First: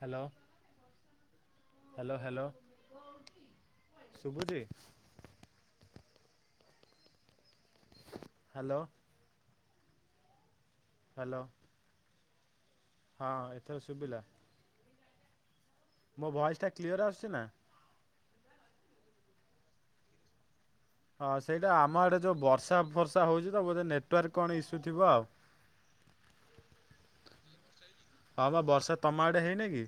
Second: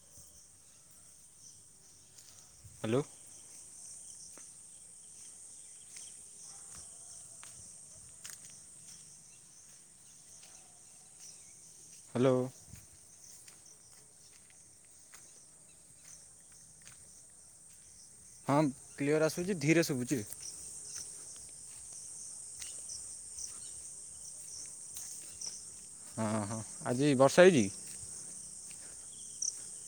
Hello hello hello. Hello. ଶୁଭୁଚି? Hello. Hello. Hello. ହଁ ଏଥର ଶୁଭିଲା। ମୋ ଭଏସ୍ ଟା କ୍ଲିଅର ଆସୁଛି ନା? ହଁ କ୍ଲିଅର୍ ଆସୁଛି ଧୀରେ ଶୁଭୁଛି। ହଁ ସେଇଟା ଆମ ଆଡ଼େ ଯେଉଁ ବର୍ଷା ଫର୍ଷା ହଉଛି ତ ବୋଧେ ନେଟୱାର୍କ କଣ ଇସ୍ୟୁ ଥିବ ଆଉ। ହଁ ହଁ ଆଜି ବର୍ଷା ହେଇଛି କି? ହଁ ପା ବର୍ଷା ତମ ଆଡ଼େ ହେଇନି କି?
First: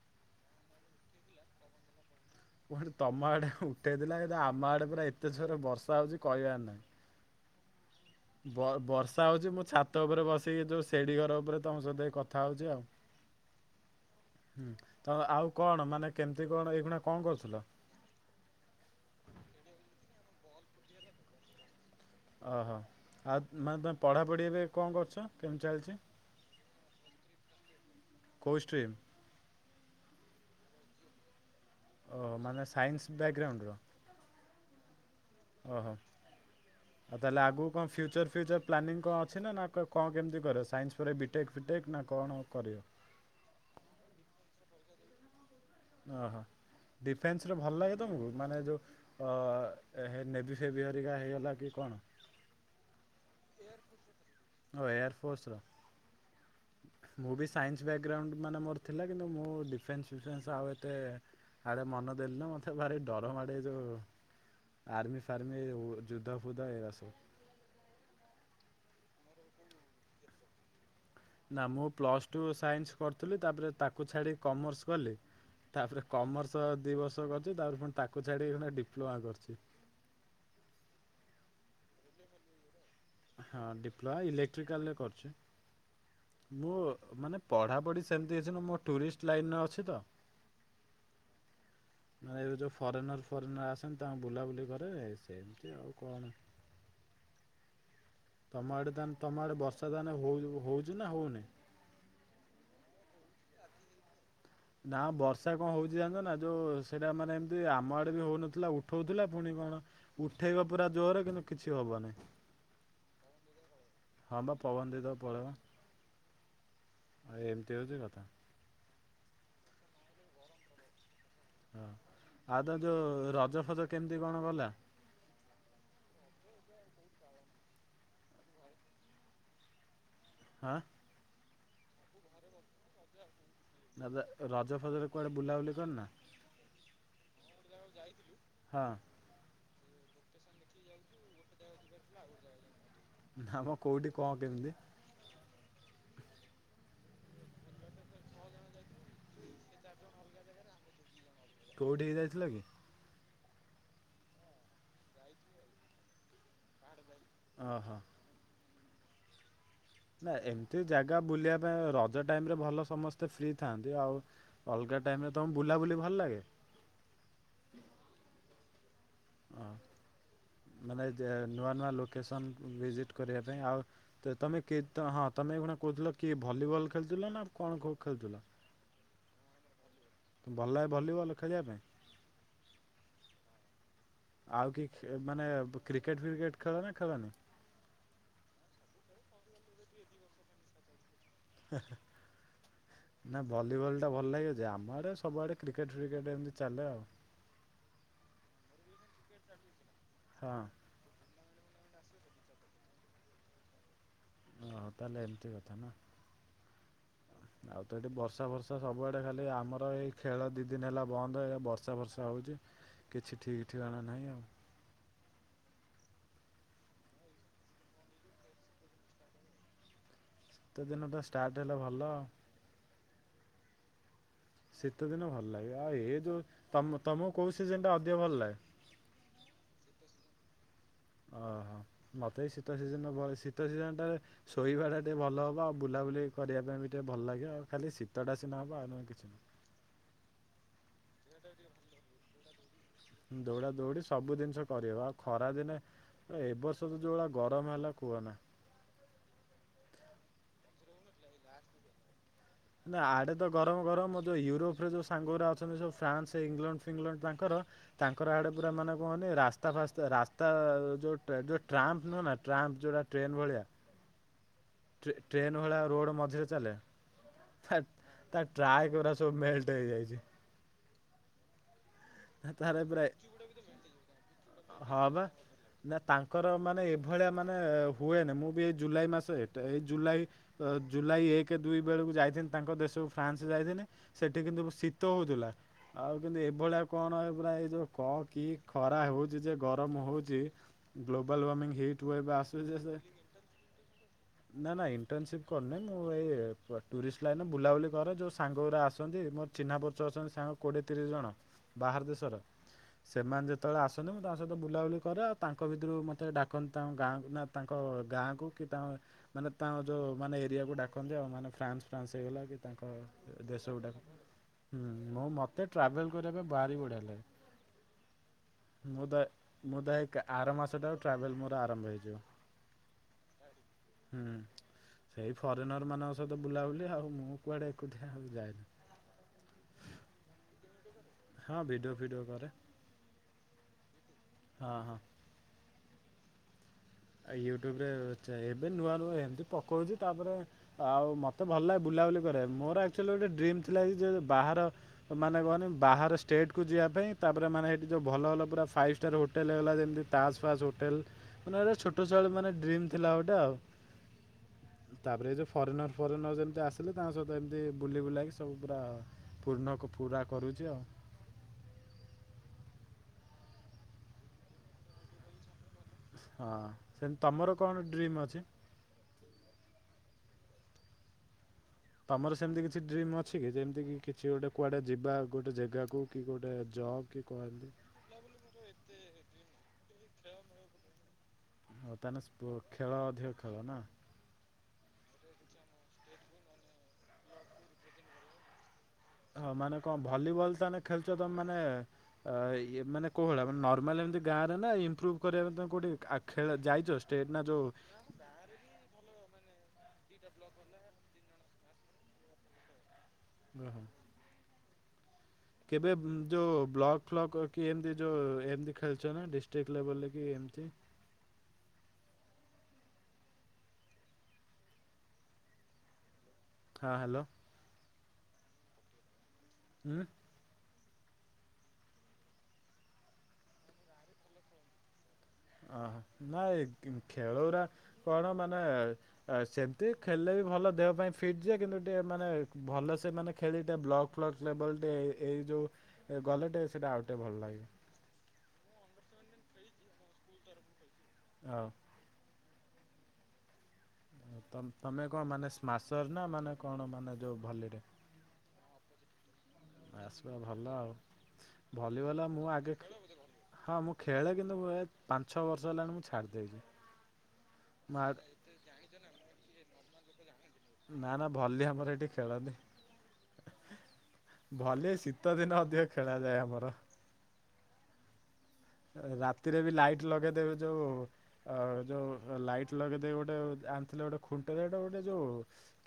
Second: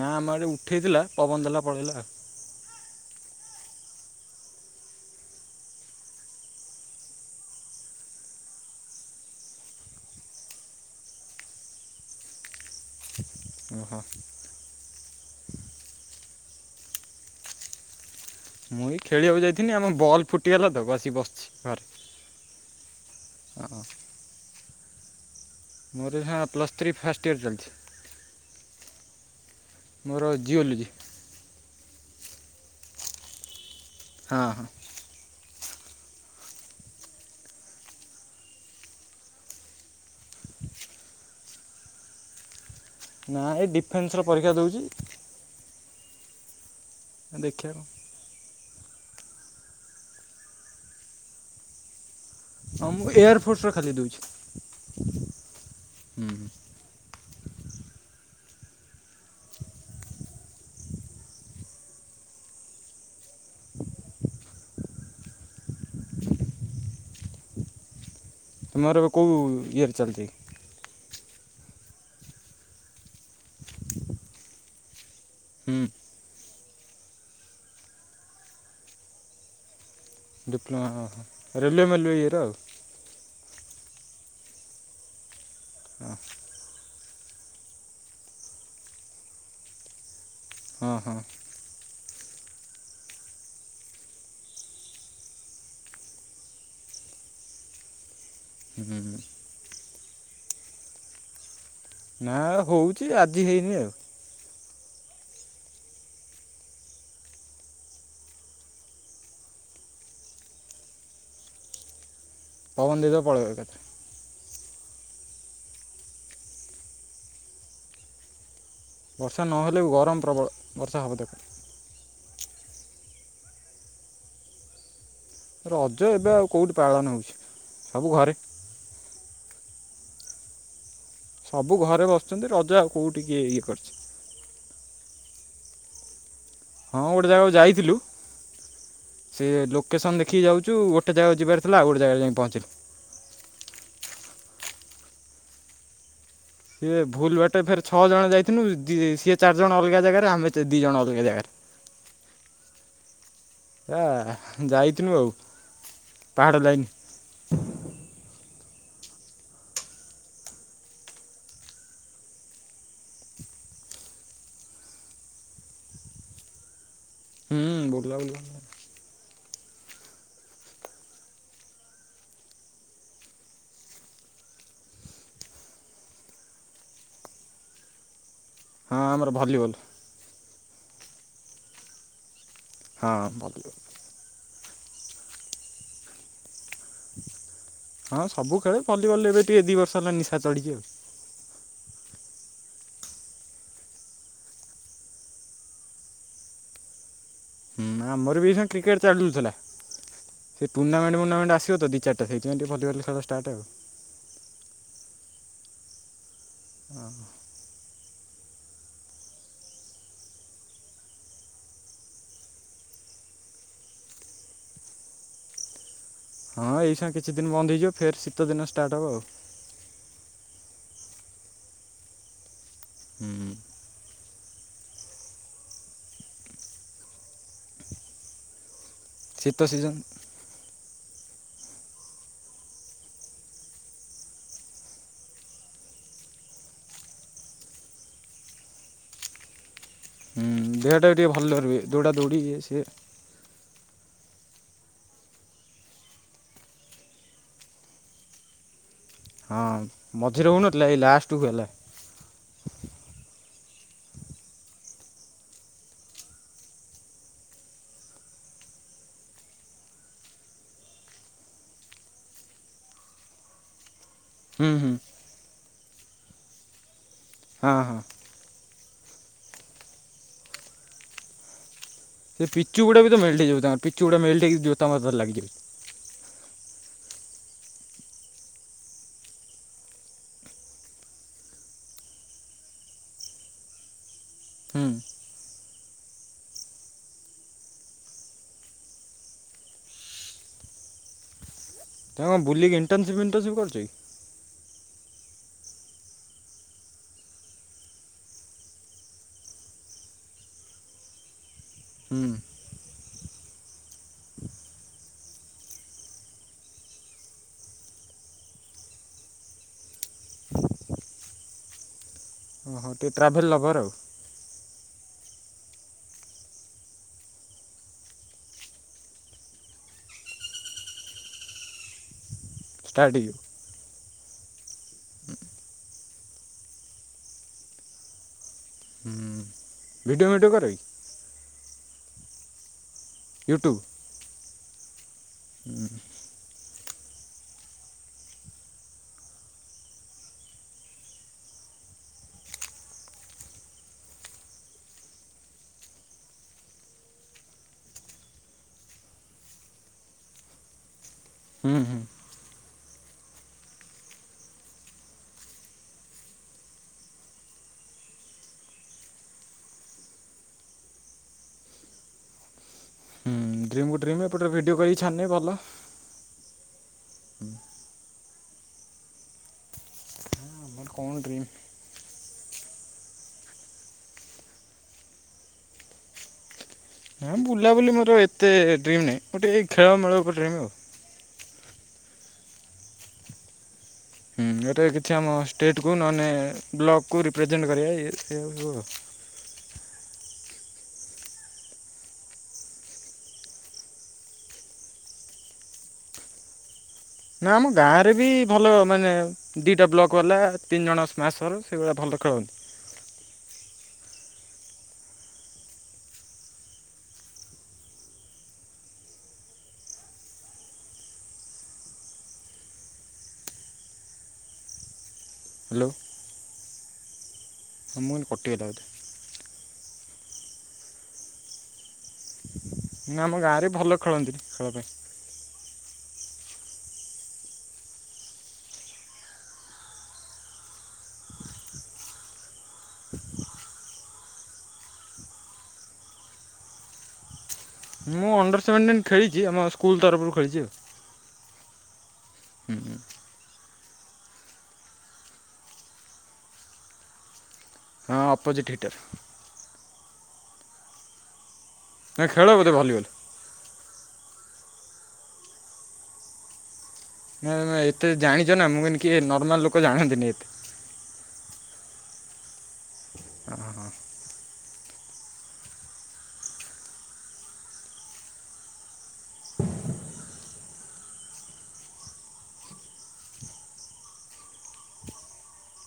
ନା ଆମ ଆଡେ ଉଠେଇଥିଲା ପବନ ଦେଲା ପଳେଇଲା ଆଉ। ପୁଣି ତମ ଆଡେ ଉଠେଇଥିଲା କିନ୍ତୁ ଆମ ଆଡେ ପୁରା ଏତେ ଜୋରେ ବର୍ଷା ହଉଛି କହିବାର ନାହିଁ। ବର୍ଷା ହଉଛି ମୁଁ ଛାତ ଉପରେ ବସିକି ଯୋଉ ସେଡି ଘର ଉପରେ ତମ ସହିତ କଥା ହଉଛି ଆଉ। ଓହୋ। ହୁଁ ତ ଆଉ କଣ ମାନେ କେମିତି କଣ ଏଇଖୁଣା କଣ କରୁଥିଲ? ମୁଁ ବି ଖେଳିବାକୁ ଯାଇଥିନି ଆମ ବଲ୍ ଫୁଟିଗଲା ତ ଆସିକି ବସିଛି ଘରେ। ଓହୋ ଆଉ ହଁ ମାନେ ତୁମେ ପଢ଼ାପଢ଼ି ଏବେ କଣ କରୁଛ? କେମିତି ଚାଲିଛି ମୋର ଏଇ ପ୍ଲସ୍ ଥ୍ରୀ ଫାଷ୍ଟ ଇୟର ଚାଲିଛି। କୋଉଷ୍ଟ୍ରିମ୍? ମୋର ଜିଓଲୋଜି। ଓ ମାନେ ସାଇନ୍ସ ବ୍ୟାଗ୍ରାଉଣ୍ଡର? ହଁ ହଁ। ଓହୋ। ଆଉ ତାହେଲେ ଆଗକୁ କଣ ଫ୍ୟୁଚର ଫ୍ୟୁଚର ପ୍ଲାନିଂ କଣ ଅଛି ନା କଣ କେମିତି କରିବ ସାଇନ୍ସ ପରେ ବି ଟେକ୍ ଫିଟେକ୍ ନା କଣ ଆଉ କରିବ? ନା ଏଇ ଡିଫେନ୍ସର ପରୀକ୍ଷା ଦଉଛି। ଓହୋ ଡିଫେନ୍ସରେ ଦେଖିବା କଣ ଭଲ ଲାଗେ ତୁମକୁ ମାନେ ଯେଉଁ ଅ ନେବି ଫେବି ହରିକା ହେଇଗଲା କି କଣ? ହଁ ମୁଁ ଏୟାର ଫୋର୍ସ ର ଖାଲି ଦଉଛି। ଓ ଏୟରଫୋର୍ସ ର। ମୁଁ ବି ସାଇନ୍ସ ବ୍ୟାକଗ୍ରାଉଣ୍ଡ ମାନେ ମୋର ଥିଲା କିନ୍ତୁ ମୁଁ ଡିଫେନ୍ସ ଫିଫେନ୍ସ ଆଉ ଏତେ ଆଡ଼େ ମନ ଦେଲିନି ମୋତେ ଭାରି ଡର ମାଡ଼େ ଯୋଉ ଆର୍ମି ଫାର୍ମି ଯୁଦ୍ଧା ଫୁଦ୍ଦା ଏରା ସବୁ। ତୁମର ଏବେ କୋଉ ଇଅର୍ ଚାଲିଛି? ନା ମୁଁ ପ୍ଲସ ଟୁ ସାଇନ୍ସ କରୁଥିଲି ତାପରେ ତାକୁ ଛାଡ଼ି କମର୍ସ କଲି। ତାପରେ ହୁଁ କମର୍ସ ଦୁଇ ବର୍ଷ କରିୁଛି ତାପରେ ପୁଣି ତାକୁ ଛାଡ଼ିକି ଡିପ୍ଲୋମା କରିୁଛି। ଡିପ୍ଲୋମା ଓହୋ। ରେଲୱେ ମେଲୱେ ଇଏର ଆଉ। ହଁ ଡିପ୍ଲୋମା ଇଲେକ୍ଟ୍ରିକାଲରେ କରୁଚି। ମୁଁ ମାନେ ପଢାପଢି ସେମିତି ଅଛି ମୋ ଟୁରିଷ୍ଟ ଲାଇନରେ ଅଛି ତ। [unintelligible] ମାନେ ଏବେ ଯେଉଁ ଫରେନର୍ ଫରେନର୍ ଆସନ୍ତି, ତାଙ୍କୁ ବୁଲାବୁଲି କରେ ସେମିତି ଆଉ କଣ। ତମ ଆଡେ ହଁ ତମ ଆଡେ ବର୍ଷା ତାହେନେ ହଉ ହଉଚି ନା ହଉନି? ନା ହଉଛି ଆଜି ହେଇନି ଆଉ। ନା ବର୍ଷା କଣ ହଉଛି ଜାଣିଚ ନା ଯୋଉ ସେଇଟା ମାନେ ଏମତି ଆମ ଆଡେ ବି ହଉନଥିଲା ଉଠଉଥିଲା ପୁଣି କଣ ଉଠେଇବ ପୁରା ଜୋରେ କିନ୍ତୁ କିଛି ହବନି। [unintelligible] [unintelligible] ଏମିତି ହେଉଛି କଥା। ବର୍ଷା ନହେଲେ ବି ଗରମ ପ୍ରବଳ ବର୍ଷା ହେବ ତାକୁ ହଁ ଆଉ ତା ଯୋଉ ରଜ ଫଜ କେମିତି କଣ ଗଲା ରଜ ଏବେ ଆଉ କେଉଁଠି ପାଳନ ହେଉଛି ସବୁ ଘରେ [unintelligible] ସବୁ ଘରେ ବସିଛନ୍ତି, ରଜା ଆଉ କଉଠ ଟିକିଏ ଇଏ କରିଛି। ଦଦ ରଜ ଫଜରେ କୁଆଡ଼େ ବୁଲାବୁଲି କରିନା? ହଁ ଗୋଟେ ଜାଗାକୁ ଯାଇଥିଲୁ, ହଁ ସେ ଲୋକେସନ ଦେଖିକି ଯାଉଛୁ, ଗୋଟେ ଜାଗା ଯିବାର ଥିଲାଉୋଟେ ଜାରୋଇକ ପହଞ୍ଚି ନା ମ କେଉଠି କଣ କେମିତି ସିଏ ଭୁଲ ବାଟେ ଫେରେ ଛଅ ଜଣ ଯାଇଥଥିଲୁ, ସିଏ ଚାରିଜଣ ଅଲଗା ଜାଗାରେ, ଆମେ ଦୁଇ ଜଣ ଅଲଗା ଜାଗାରେ କୋଉଠି ହେଇ ଯାଇଥିଲ କି? ହେ ଯାଇଥିନୁ ଆଉ, ପାହାଡ଼ ଲାଇନ୍ ଓହୋ। ନା ଏମିତି ଜାଗା ବୁଲିବା ପାଇଁ ରଜ ଟାଇମ ରେ ଭଲ ସମସ୍ତେ ଫ୍ରି ଥାଆନ୍ତି ଆଉ। ଅଲଗା ଟାଇମ୍ରେ ତୁମକୁ ବୁଲାବୁଲି ଭଲ ଲାଗେ। ହୁଁ ବୁଲା ବୁ ହଁ ମାନେ ନୂଆ ନୂଆ ଲୋକେସନ୍ ଭିଜିଟ୍ କରିବା ପାଇଁ ଆଉ ତ ତମେ କେ ହଁ ତମେ ଏ କଣ କହୁଥିଲ କି ଭଲିବଲ ଖେଳୁଥିଲ ନା କଣ ଖେଳୁଥିଲା। ହଁ ଆମର ଭଲିବଲ୍ ଭଲ ଭ ଭଲିବଲ୍ ଖେଳିବା ପାଇଁ ହଁ [unintelligible] ଆଉ କି ମାନେ କ୍ରିକେଟ ଫ୍ରିକେଟ ଖେଳ ନା ଖେଳନି ହଁ ସବୁ ଖେଳେ ଭଲିବଲ ଏବେ ଟିକେ ଦିଇ ବର୍ଷ ହେଲା ନିଶା ଚଢଛି ଆଉ। [inaudible] ନା ଭଲିବଲ୍ଟା ଭଲ ଲାଗି ଅଛି ଆମ ଆଡ଼େ ସବୁଆଡ଼େ କ୍ରିକେଟ୍ ଫ୍ରିକେଟ୍ ଏମିତି ଚାଲେ ଆଉ। [inaudible] ହୁଁ ଆମର ବି ସେ କ୍ରିକେଟ ଚାଲୁଥିଲା ହଁ। ସେ [unintelligible] ଆସ ତ ଦୁ ଚାରଟା ସେଥିାଇ ଟ ଭଲ ଖେ ଷ୍ଟଟ ଆଉ ଓହୋ ତାହେଲେ ଏମିତି କଥା ନା ହଁ। ଆଉ ତ ଏଠି ବର୍ଷା ବର୍ଷା ସବୁଆଡେ ଖାଲି ଆମର ଏଇ ଖେଳ ଦି ଦିନ ହେଲା ବନ୍ଦ ଏଇ ବର୍ଷା ବର୍ଷା ହଉଛି। କିଛି ଠିକ୍ଠିକାଣା ନାହିଁ ଆଉ। ହଁ ଏଇସଙ୍ଗେ କିଛି ଦିନ ବନ୍ଦ ହେଇଯିବ। ଫେର୍ ଶୀତଦିନ ଷ୍ଟାର୍ଟ ହେବ ଆଉ। ସୀତ ଦିନ ଟା ଷ୍ଟାର୍ଟ ହେଲା ଭଲ ହୁଁ। ଶୀତ ଦିନ ଭଲ ଲାଗେ, ଆଉ ଏ ଯୋଉ ତମ କୋଉ ସିଜନ ଟା ଅଧିକ ଭଲ ଲାଗେ? ଶୀତ ସିଜନ। ଓହୋ ମତେ ଶୀତ ସିଜନ, ଶୀତ ସିଜନଟାରେ ଶୋଇବା ଟା ଟିକେ ଭଲ ହବ ଆଉ ବୁଲାବୁଲି କରିବା ପାଇଁ ବି ଟିକେ ଭଲ ଲାଗିବ ଆଉ ଖାଲି ଶୀତଟା ସିନା ହବ ଆଉଁ କିଛି ନାହିଁ। ଦେହଟା ବି ଟିକେ ଭଲ ଧ ରିବେ ଦୌଡ଼ା ଦୌଡ଼ି ଇଏ ସିଏ ଦୌଡା ଦୌଡି ସବୁ ଜିନିଷ କରିହବ ଆଉ ଖରା ଦିନେ ଏଇ ବର୍ଷ ତ ଯେଉଁଭଳିଆ ଗରମ ହେଲା କୁହନା ହଁ ମଝିରେ ହଉନଥିଲା ଏଇ ଲାଷ୍ଟ କୁ ହେଲା ନା ଆଡ଼େ ତ ଗରମ ଗରମ ଯେଉଁ ୟୁରୋପରେ ଯେଉଁ ସାଙ୍ଗରେ ଅଛନ୍ତି ସବୁ ଫ୍ରାନ୍ସ ଇଂଲଣ୍ଡ ଫିଙ୍ଗଲଣ୍ଡ ତାଙ୍କର ତାଙ୍କର ଆଡେ ପୁରା ମାନେ କହନି ରାସ୍ତା ଫାସ୍ତା ରାସ୍ତା ଯୋଉ ଯୋଉ ଟ୍ରା ନୁହେଁ ନା ଟ୍ରାମ୍ପ ଯୋଉଟା ଟ୍ରେନ୍ ଭଲିଆ ହୁଁ ହୁଁ ସେ ଟ୍ରେନ୍ ଭଳିଆ ରୋଡ଼ ମଝିରେ ଚାଲେ ହଁ ହେ ହଁ ତା ଟ୍ରାଏ କ ସବୁ ମେଲଟ ହେଇଯାଇଛି ସେ ତାର ପିଚୁଗୁଡା ପ୍ରାୟ ବି ମେଲ୍ଟ ହେଇଯାଉଛି ତାଙ୍କ ପିଚୁଗୁଡା ମେଲ୍ଟ ହେଇକି ଜୋତା ହଁ ଫୋତା ରେ ବା ଲାଗେ ନା ତାଙ୍କର ମାନେ ଏଭଳିଆ ମାନେ ହୁଏନା ମୁଁ ବି ଏଇ ଜୁଲାଇ ମାସ ଏଇ ଜୁଲାଇ ଅ ଜୁଲାଇ ଏକ ଦୁଇ ବେଳକୁ ଯାଇଥିଲେ ତାଙ୍କ ଦେଶକୁ ଫ୍ରାନ୍ସ ଯାଇଥିଲେ ସେଠି କିନ୍ତୁ ହୁଁ ଶୀତ ହଉଥିଲା ଆଉ କିନ୍ତୁ ଏଭଳିଆ କଣ ପୁରା ଏଇ ଯୋଉ କ କି ଖରା ହେଉଛି ଯେ ଗରମ ହଉଛି ଗ୍ଲୋବାଲ ୱାର୍ମିଂ ଭିଟୁଏ ତମେ ବା କ'ଣ ଆସୁ ବୁଲିକି ସେ ଇଣ୍ଟର୍ନସିପ୍ ଇଣ୍ଟର୍ନସିପ୍ କରୁଛ କି ନା ନା ଇଣ୍ଟର୍ନସିପ୍ କରୁନହିଁ ମୁଁ ଏଇ ଟୁରିଷ୍ଟ ଲାଇନ ବୁଲାବୁଲି କରରେ ଯେଉଁ ସାଙ୍ଗରେ ଆସନ୍ତି ମୋର ଚିହ୍ନା ପରିଚୟ ଅଛନ୍ତି ସାଙ୍ଗ କୋଡିଏ ତିରିଶ ଜଣ ବାହାର ହୁଁ ଦେଶର ସେମାନେ ଯେତେବେଳେ ଆସନ୍ତି ମୁଁ ତାଙ୍କ ସହିତ ବୁଲାବୁଲି କରେ ଆଉ ତାଙ୍କ ଭିତରୁ ମୋତେ ଡାକନ୍ତି ତମ ଗାଁ ନା ତାଙ୍କ ଗାଁ କୁ କି ତାଙ୍କ ମାନେ ତା ଯୋଉ ମାନେ ଏରିଆକୁ ଡାକନ୍ତି ଆଉ ମାନେ୍ରାନ୍ସ ଫ୍ରାସ ହେଇଗଲା ତାଙ୍କ ଓହୋ ଟିକେ ଟ୍ରାଭେଲ୍ ଦେଶ ଲଭର୍ ଆଉ ଗୁଡ଼ାକ ହୁଁ ମୁଁ ମୋତେ ଟ୍ରାଭେଲିଙ୍ଗ କରିବା ପାଇଁ ଭାରି ବଢ଼ିଆ ଲାଗେ। ମୁଁ ଦ ମୁଁ ଦ ଆର ମାସଟା ଆଉ ଟ୍ରାଭେଲ ମୋର ଆରମ୍ଭ ହେଇଯିବ। ଷ୍ଟାର୍ଟ ହେଇଯିବ ହୁଁ। ସେଇ ଫରେନର୍ ମାନଙ୍କ ସହିତ ବୁଲାବୁଲି ଆଉ ମୁଁ କୁଆଡ଼େ ଏକୁଟିଆ ଆଉ ଯାଏନି ହୁଁ। ଭିଡ଼ିଓ ଭିଡ଼ିଓ କରେ? ହଁ ଭିଡିଓ ଫିଡିଓ କରେ ୟୁଟ୍ୟୁବ। ହଁ ହଁ। ହୁଁ। ଆ ୟୁଟ୍ୟୁବ ରେ ଚେ ଏବେ ନୂଆ ନୁଆଁ ଏମିତି ପକଉଛି ତାପରେ ଆଉ ମୋତେ ଭଲ ଲାଗେ ବୁଲାବୁଲି କରେ ମୋର ଆକ୍ଚୁଆଲି ଗୋଟେ ଡ୍ରିମ୍ ଥିଲା ଯେ ବାହାର ମାନେ କହନି ବାହାର ଷ୍ଟେଟ କୁ ଯିବା ପାଇଁ ତାପରେ ମାନେ ସେଇଠି ଯୋଉ ଭଲ ଭଲ ପୁରା ଫା ଷ୍ଟାର୍ ହୋଟେଲ ହେଲା ଯେମିତି ତାସ ଫାସ୍ ହୋଟେଲ ମାନେ ହୁଁ ହୁଁ ଛୋଟଛୁଆଁ ବେଳୁ ମାନେ ଡ୍ରିମ୍ ଥିଲା ଗୋଟେ ଆଉ ତାପରେ ଏ ଯୋଉ ଫରେନର ଫରେନର ଯେମିତି ଆସିଲେ ତାଙ୍କ ସହିତ ଏମିତି ବୁଲି ବୁଲାକି ସବୁ ପୁରା ପୂର୍ଣ୍ଣ ପୁରା କରୁଛି ଆଉ ହଁ ଡ୍ରିମ୍ କୁ ଡ୍ରିମ୍ ମୁଁ ଏପଟେ ରେ ଭିଡିଓ କରିକି ଛାଡୁନି ଭଲ ହଁ ସେମିତି ତମର କଣ ଡ୍ରିମ୍ ଅଛି? ଆମର କଣ ଡ୍ରିମ୍? ତମର ସେମିତି କିଛି ଡ୍ରିମ୍ ଅଛି କି ଯେମିତି କି କିଛି ଗୋଟେ କୁଆଡେ ଯିବା ଗୋଟେ ଜାଗାକୁ କି ଗୋଟେ ଜବ୍ କି ହଁ କୁହନ୍ତି ବୁଲାବୁଲି ମୋର ଏତେ ଡ୍ରିମ୍ ନାହିଁ ମୁଁ ଟିକେ ଏ ଖେଳମେଳ ଉପରେ ଡ୍ରିମ୍ ଆଉ ହଉ ତାହେଲେ ସ୍ପୋ ଖେଳ ଅଧିକ ଖେଳ ନା? ହୁଁ ଏଟା କିଛି ଆମ ଷ୍ଟେଟ କୁ ନହେଲେ ବ୍ଲକ କୁ ରିପ୍ରେଜେଣ୍ଟ କରିବା ହଁ ମାନେ କଣ ଭଲିବଲ ତ ଆମେ ଖେଳୁଛ ତମେ ମାନେ ମାନେ କଉହଲା ମେ ନର୍ମାଲ ଏମିତି ଗାଁରେ ନା ଇମ୍ପ୍ରଭୁ କରିବା ପାଇଁ କୋଉଠି ଆ ଖେଳ ଯାଇଛ? ଷ୍ଟେଟ୍ ନା ଯୋଉ ଆମ ଗାଁରେ ରେ ବି ଭଲ ମାନେ ଦିଇଟା ବ୍ଲକ ବାଲା ତିନି ଜଣ ସ୍ମାସର ସେଇଗୁଡ଼ଆ ଭଲ ଖେଳନ୍ତି। ରହ। କେବେ ଯୋଉ ବ୍ଲକ ଫ୍ଲକ୍ କି ଏମତି ଯୋଉ ଏମତି ଖେଳଛ ନା ଡିଷ୍ଟ୍ରିକ୍ଟ ଲେବଲରେ କି ଏମତି। ହ୍ୟାଲୋ। ହଁ ହ୍ୟାଲୋ। ଆ ମୁଁନ ପଠେଇଦବ ବୋଧେ। ଆଁ। ନାଁ ଆମ ଗାଁରେ ଭଲ ଖେଳନ୍ତି ସମତେ। ହଁ ହଁ ନାଇଁ ଖେଳଉରା କଣ ମାନେ? ଆ ସେମିତି ଖେଳିଲେ ବି ଭଲ ଦେହ ପାଇଁ ଫିଟ୍ ଯେ କିନ୍ତୁ ଟିକେ ମାନେ ଭଲ ସେ ମାନେ ଖେଳି ଟିକେ ବ୍ଲକ୍ ଫ୍ଲକ୍ ଲେବଲଟେ ଏଇ ଯଉ ଗଲେଟେ ସେଇଟା ଆଉଟେ ଭଲ ଲାଗେ। ମୁଁ ଅଣ୍ଡର ସେଭେଣ୍ଟିନ୍ ଖେଳିଛି ଆମ ସ୍କୁଲ ତରଫରୁ ଖେଳିଛି ଆଉ। ହଉ। ହୁଁ ହୁଁ। ତ ତମେ କଣ ମାନେ ସ୍ମାସର ନା ମାନେ କଣ ମାନେ ଯେଉଁ ଭାଲିଡେ। ହଁ ଅପୋଜିଟ୍ ହିଟର୍। ଆସିବା ଭଲ ଆଉ। ଭଲି ନା ବଲ ମୁଁ ଖେଳ ବୋଧେ ଆଗେ ଖେ ଭଲିବଲ୍। ହଁ ମୁଁ ଖେଳେ କିନ୍ତୁ ଏ ପାଞ୍ଚ ଛଅ ବର୍ଷ ହେଲାଣି ମୁଁ ଛାଡିଦେଇଚି। ନାଁ ଏତେ ଜାଣିଚ ନା ମୁଁ କଇନି କି ନର୍ମାଲ ଲୋକ ଜାଣନ୍ତିନି ଏତେ। ନା ନା ଭଲି ଆମର ଏଠି ଖେଳନି। ଭଲି ଶୀତଦିନ ଅଧିକ ଖେଳାଯାଏ ଆମର। ରାତିରେ ବି ଲାଇଟ୍ ଲଗେଇଦେବେ ଯୋଉ। ଆ ଯୋଉ ଲାଇଟ ଲଗେଇଦେଇ ଗୋଟେ ଆଣିଥିଲେ ଗୋଟେ ଖୁଣ୍ଟରେ ଗୋଟେ ଯୋଉ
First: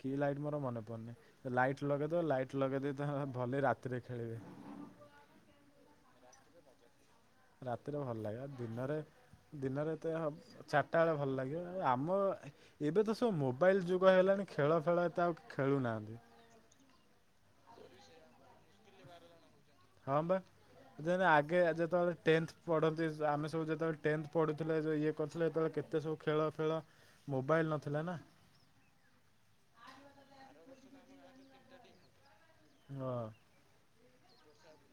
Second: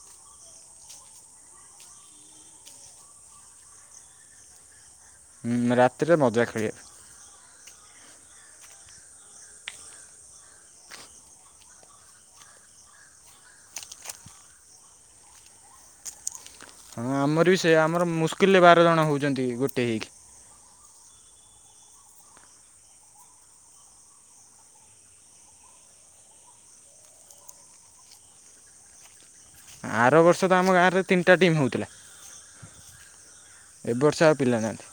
କି ଲାଇଟ୍ ମୋର ମନେ ପଡୁନି। ଲାଇଟ ଲଗେଇଦେବେ ଲାଇଟ ଲଗେଇ ଦେଇକି ତାଙ୍କର ଭଲି ରାତିରେ ଖେଳିବେ। ରାତିରେ ମଜା ଖେଳିବେ। ରାତିରେ ଭଲ ଲାଗେ ଦିନରେ ଦିନରେ ଏତେ ହଁ ଚାରିଟା ବେଳେ ଭଲ ଲାଗିବ ଆ ଆମ ଏବେ ତ ସବୁ ମୋବାଇଲ୍ ଯୁଗ ହେଲାଣି ଖେଳ ଫେଳ ଏତେ ଆଉ ଖେଳୁନାହାଁନ୍ତି। ହଁ ଆମର ବି ସେଇଆ ଆମର ମୁସ୍କିଲରେ ବାର ଜଣ ହଉଛନ୍ତି ଗୋଟେ ହେଇକି। ହଁ ବା। ଦେନେ ଆଗେ ଯେତେବେଳେ ଟେନ୍ଥ ପଢନ୍ତି ଆମେ ସବୁ ଯେତେବେଳେ ଟେନ୍ଥ ପଢୁଥିଲେ ଯୋଉ ଇଏ କରୁଥିଲେ ଯେତେବେଳେ କେତେ ସବୁ ଖେଳ ଫେଳ ମୋବାଇଲ୍ ନଥିଲା ନା। ଆର ବର୍ଷ ତ ଆମ ଗାଁରେ ତିନିଟା ଟିମ୍ ହଉଥିଲା। ହଁ। ଏ ବର୍ଷ ଆଉ ପିଲା ନାହାନ୍ତି।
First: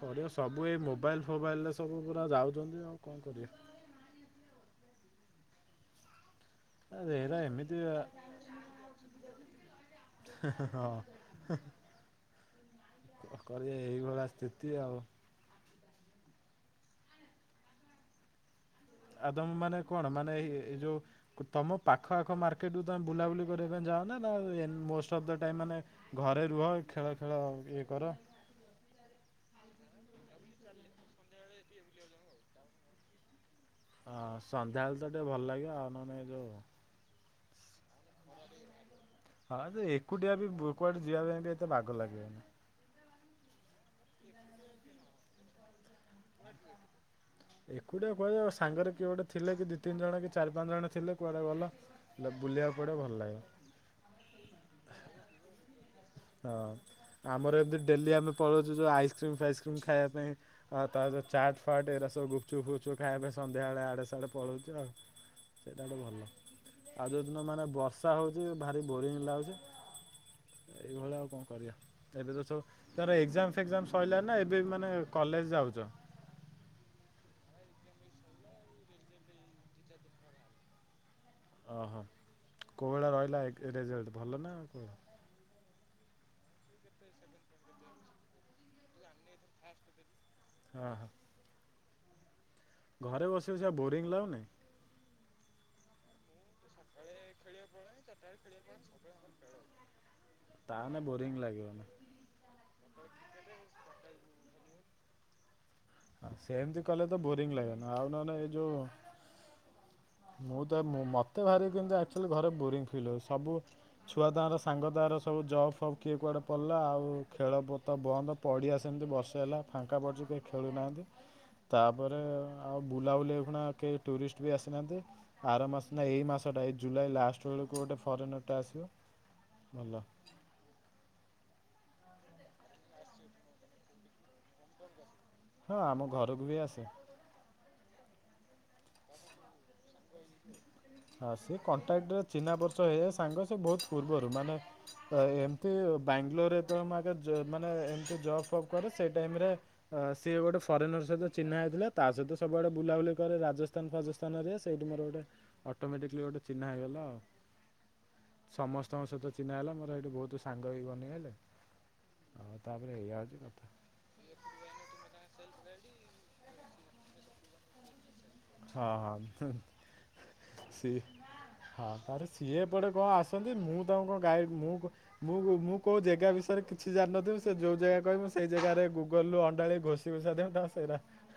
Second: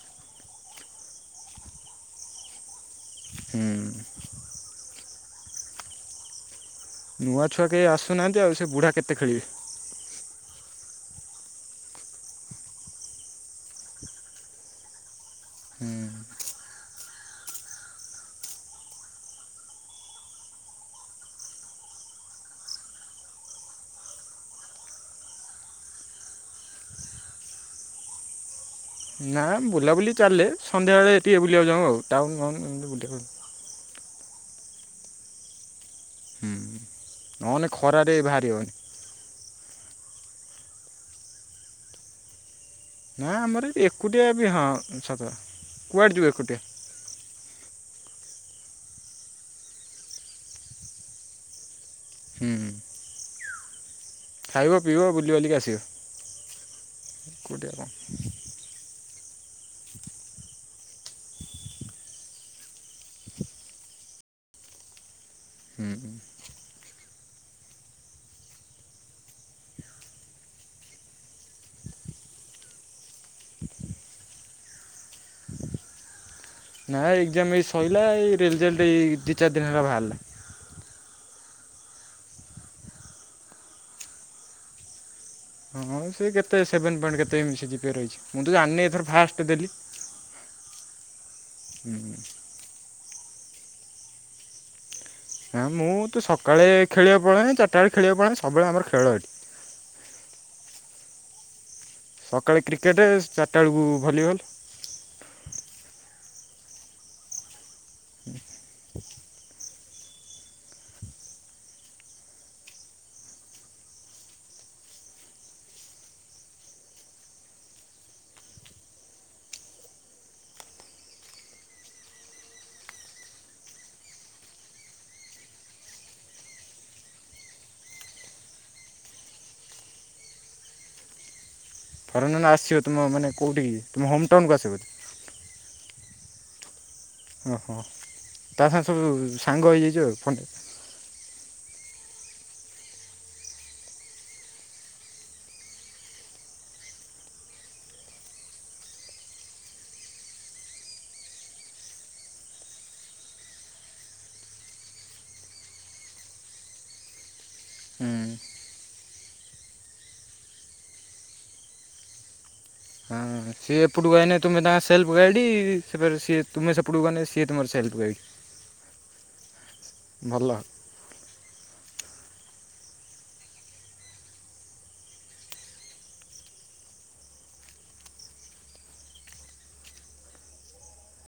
କରିବ ସବୁ ଏଇ ମୋବାଇଲ ଫୋବାଇଲରେ ସବୁ ପୁରା ଯାଉଚନ୍ତି ଆଉ କଣ କରିବା। ହୁଁ। ଆରେ ଏରା ନୂଆ ଛୁଆ ଏମିତି କେହି ଆସୁନାହାନ୍ତି ଆଉ ସେ ବୁଢା କେତେ ଖେଳିବେ। ହଁ। କଣ କରିବା ଏଇଭଳିଆ ସ୍ଥିତି ଆଉ। ହୁଁ। ଆଦମ ମାନେ କଣ ମାନେ ଏଇ ଯୋଉ ତମ ପାଖ ଆଖ ମାର୍କେଟକୁ ତମେ ବୁଲାବୁଲି କରିବା ପାଇଁ ଯାଅ ନା ନା ମୋଷ୍ଟ ଅଫ ଦ ଟାଇମ ମାନେ ଘରେ ରୁହ ଖେଳ ଖେଳ ଇଏ କର। ନା ବୁଲାବୁଲି ଚାଲେ ସନ୍ଧ୍ୟାବେଳେ ଟିକେ ବୁଲିବାକୁ ଯାଉ ଆଉ ଟାଉନ ଫାଉନ ଏମିତି ବୁଲିବାକୁ। ହଁ ସନ୍ଧ୍ୟାବେଳେ ତ ଟିକେ ଭଲ ଲାଗିବ ଆଉ ନହେଲେ ଯୋଉ ହୁଁ ନନେ ଖରାରେ ବି ବାହାରି ହବନି। ହଁ ତ ଏକୁଟିଆ ବି କୁଆଡେ ଯିବା ପାଇଁ ବି ଏତେ ବାଗ ଲାଗିବନି। ନା ଆମର ଏ ଏକୁଟିଆ ବି ହଁ ସତ କଥା କୁଆଡ଼େ ଯିବୁ ଏକୁଟିଆ। [inaudible] ଏକୁଟିଆ କୁଆଜିବ ସାଙ୍ଗରେ କିଏ ଗୋଟେ ଥିଲେ କି ଦି ତିନି ଜଣ କି ଚାରି ପାଞ୍ଚ ଜଣ ଥିଲେ କୁଆଡେ ଗଲ। ହୁଁ ବୁଲିବାକୁ ପଡ଼ିବ ଭଲ ଲାଗିବ। ଖାଇବ ପିଇବ ବୁଲି ବାଲିକି ଆସିବ। ହଁ ଆମର ଏକୁଟିଆ କ'ଣ ଏମିତି ଡେଲି ଆମେ ପଳଉଛୁ। ଯୋଉ ଆଇସ୍କ୍ରିମ୍ ଫାଇସ୍କ୍ରିମ୍ ଖାଇବା ପାଇଁ। ଆଉ ତା ସହ ଚାଟ୍ ଫାଟ୍ ଏରା ସବୁ ଗୁପଚୁପ୍ ଫୁପଚୁପ୍ ଖାଇବା ପାଇଁ ସନ୍ଧ୍ୟା ବେଳେ ଆଡେ ସାଡେ ପଳଉଛୁ ଆଉ। ସେଇଟା ଗୋଟେ ଭଲ। ଆଉ ଯୋଉ ଦିନ ମାନେ ବର୍ଷା ହଉଛି ଭାରି ବୋରିଙ୍ଗ ଲାଗୁଛି। ଏଇଭଳି ଆଉ କଣ କରିବା। ଏବେ ତ ସବୁ ତମର ଏକ୍ଜାମ ଫେକ୍ଜାମ ସରିଲାଣି ନା ଏବେ ମାନେ କଲେଜ ଯାଉଛ। ନା ଏକ୍ଜାମ ଏଇ ସରିଲା ଏଇ ରେଜଲ୍ଟ ଏଇ ଦି ଚାରି ଦିନ ହେଲା ବାହାରିଲା। ଅହୋ କୋଉ ଭଳିଆ ରହିଲା ରେଜଲ୍ଟ ଭଲ ନା ଆଉ କଣ? ହଁ ସେ କେତେ ସେଭେନ ପଏଣ୍ଟ କେତେ ସିଜିପିଏ ରହିଛି ମୁଁ ତ ଯାଣିନି ଏଥର ଫାଷ୍ଟ ଦେଲି। ହଁ ହଁ। ହୁଁ ହୁଁ। ଘରେ ବସି ବସିକା ବୋରିଙ୍ଗ ଲାଗୁନି? ନା ମୁଁ ତ ସକାଳେ ଖେଳିବା ପଳାଏ ଚାରିଟା ବେଳେ ଖେଳିବା ପଳାଏ ସବୁବେଳେ ଆମର ଖେଳ ଏଠି। ତାନେ ବୋରିଂ ଲାଗିବନି ସକାଳେ କ୍ରିକେଟ ଚାରିଟା ବେଳକୁ ଭଲିବଲ୍। ସେମିତି କଲେ ତ ବୋରିଙ୍ଗ ଲାଗେନ ଆଉ ନହେଲେ ଏଇ ଯୋଉ ମୁଁ ତ ମତେ ଭାରି କିନ୍ତୁ ଏକ୍ଚୁଆଲି ଘରେ ବୋରିଂ ଫିଲ୍ ହଉଛି ସବୁ ଛୁଆଦାଆର ସାଙ୍ଗ ଦାଆର ସବୁ ଜବ୍ ଫବ୍ କିଏ କୁଆଡ଼େ ପଡ଼ିଲା ଆଉ ଖେଳପତ ବନ୍ଦ। ପଡ଼ିଆ ସେମିତି ବର୍ଷେ ହେଲା ଫାଙ୍କା ପଡ଼ିଛି କିଏ ଖେଳୁ ନାହାଁନ୍ତି। ତାପରେ ଆଉ ବୁଲାବୁଲି ଅହିଖୁନା କେହି ଟୁରିଷ୍ଟ ବି ଆସିନାହାନ୍ତି। ଆର ମାସ ନା ଏଇ ମାସଟା ଏଇ ଜୁଲାଇ ଲାଷ୍ଟ ବେଳକୁ ଗୋଟେ ଫରେନର ଟେ ଆସିବ। ଭଲ। କାରଣ ନା ଆସିବ ତୁମ ମାନେ କେଉଁଠି ତମ ହୋମ ଟାଉନକୁ ଆସିବ ବୋଧେ। ହଁ ଆମ ଘରକୁ ବି ଆସେ। ହଁ ହଁ ତା ସାଙ୍ଗେ ସବୁ ସାଙ୍ଗ ହେଇଯାଇଛି ଆଉ ଫଣ୍ଡେ ଆଉ ସିଏ କଣ୍ଟାକ୍ଟରେ ଚିହ୍ନା ପରିଚୟ ହେ ସାଙ୍ଗ ସେ ବହୁତ ପୂର୍ବରୁ ମାନେ ଏମିତି ବାଙ୍ଗାଲୋରରେ ତ ଆଗେ ମାନେ ଏମତି ଜବ ଫବ୍ କରେ ସେଇ ଟାଇମ୍ ରେ ଅ ସିଏ ଗୋଟେ ଫରେନର ସହିତ ଚିହ୍ନା ହେଇଥିଲା ତା ସହିତ ସବୁଆଡ ବୁବୁଲି କରେ ରାଜ ସ୍ତାନ ଫାଜସ୍ଥାନରେ ସେଇଠି ମୋର ଗୋଟେ ଅଟୋମେଟିଲି ଗୋଟେ ଚିହ୍ନା ହେଇଗଲା ଆଉ। ହୁଁ। ସମସ୍ତଙ୍କ ସହିତ ଚିହ୍ନା ହେଲା ମୋର ସେଇଠି ବହୁତୁ ସାଙ୍ଗ ବି ବନିଗଲେ। ହଉ ତାପରେ ୟ ହଁ ସିଏ ଏପଟକୁ ଆଇନେ ତୁମେ ତାଙ୍କ ସେଲ୍ଫ ଗାଇଡ଼ି ସିଏ ତୁମେ ସେପଟୁ ଗଲେ ସିଏ ତୁମର ସେଲ୍ଫ୍ ଗାଇଡି। ହଁ ହଁ ଭଲ ସି ହଁ ତାର ସିଏ ଏପଟେ କଣ ଆସନ୍ତି ମୁଁ ତାଙ୍କୁ କଣ ଗାଈ ମୁଁ ମୁଁ ମୁଁ କୋଉ ଜାଗା ବିଷୟରେ କିଛି ଜାଣିନଥିବି ସେ ଯୋଉ ଜାଗା କହିବୁ ସେଇ ଜାଗାରେ ଗୁଗଲରୁ ଅଣ୍ଡାଳି ଘୋଷ ସେିିବଷା ଦ ଆସଇରା [unintelligible]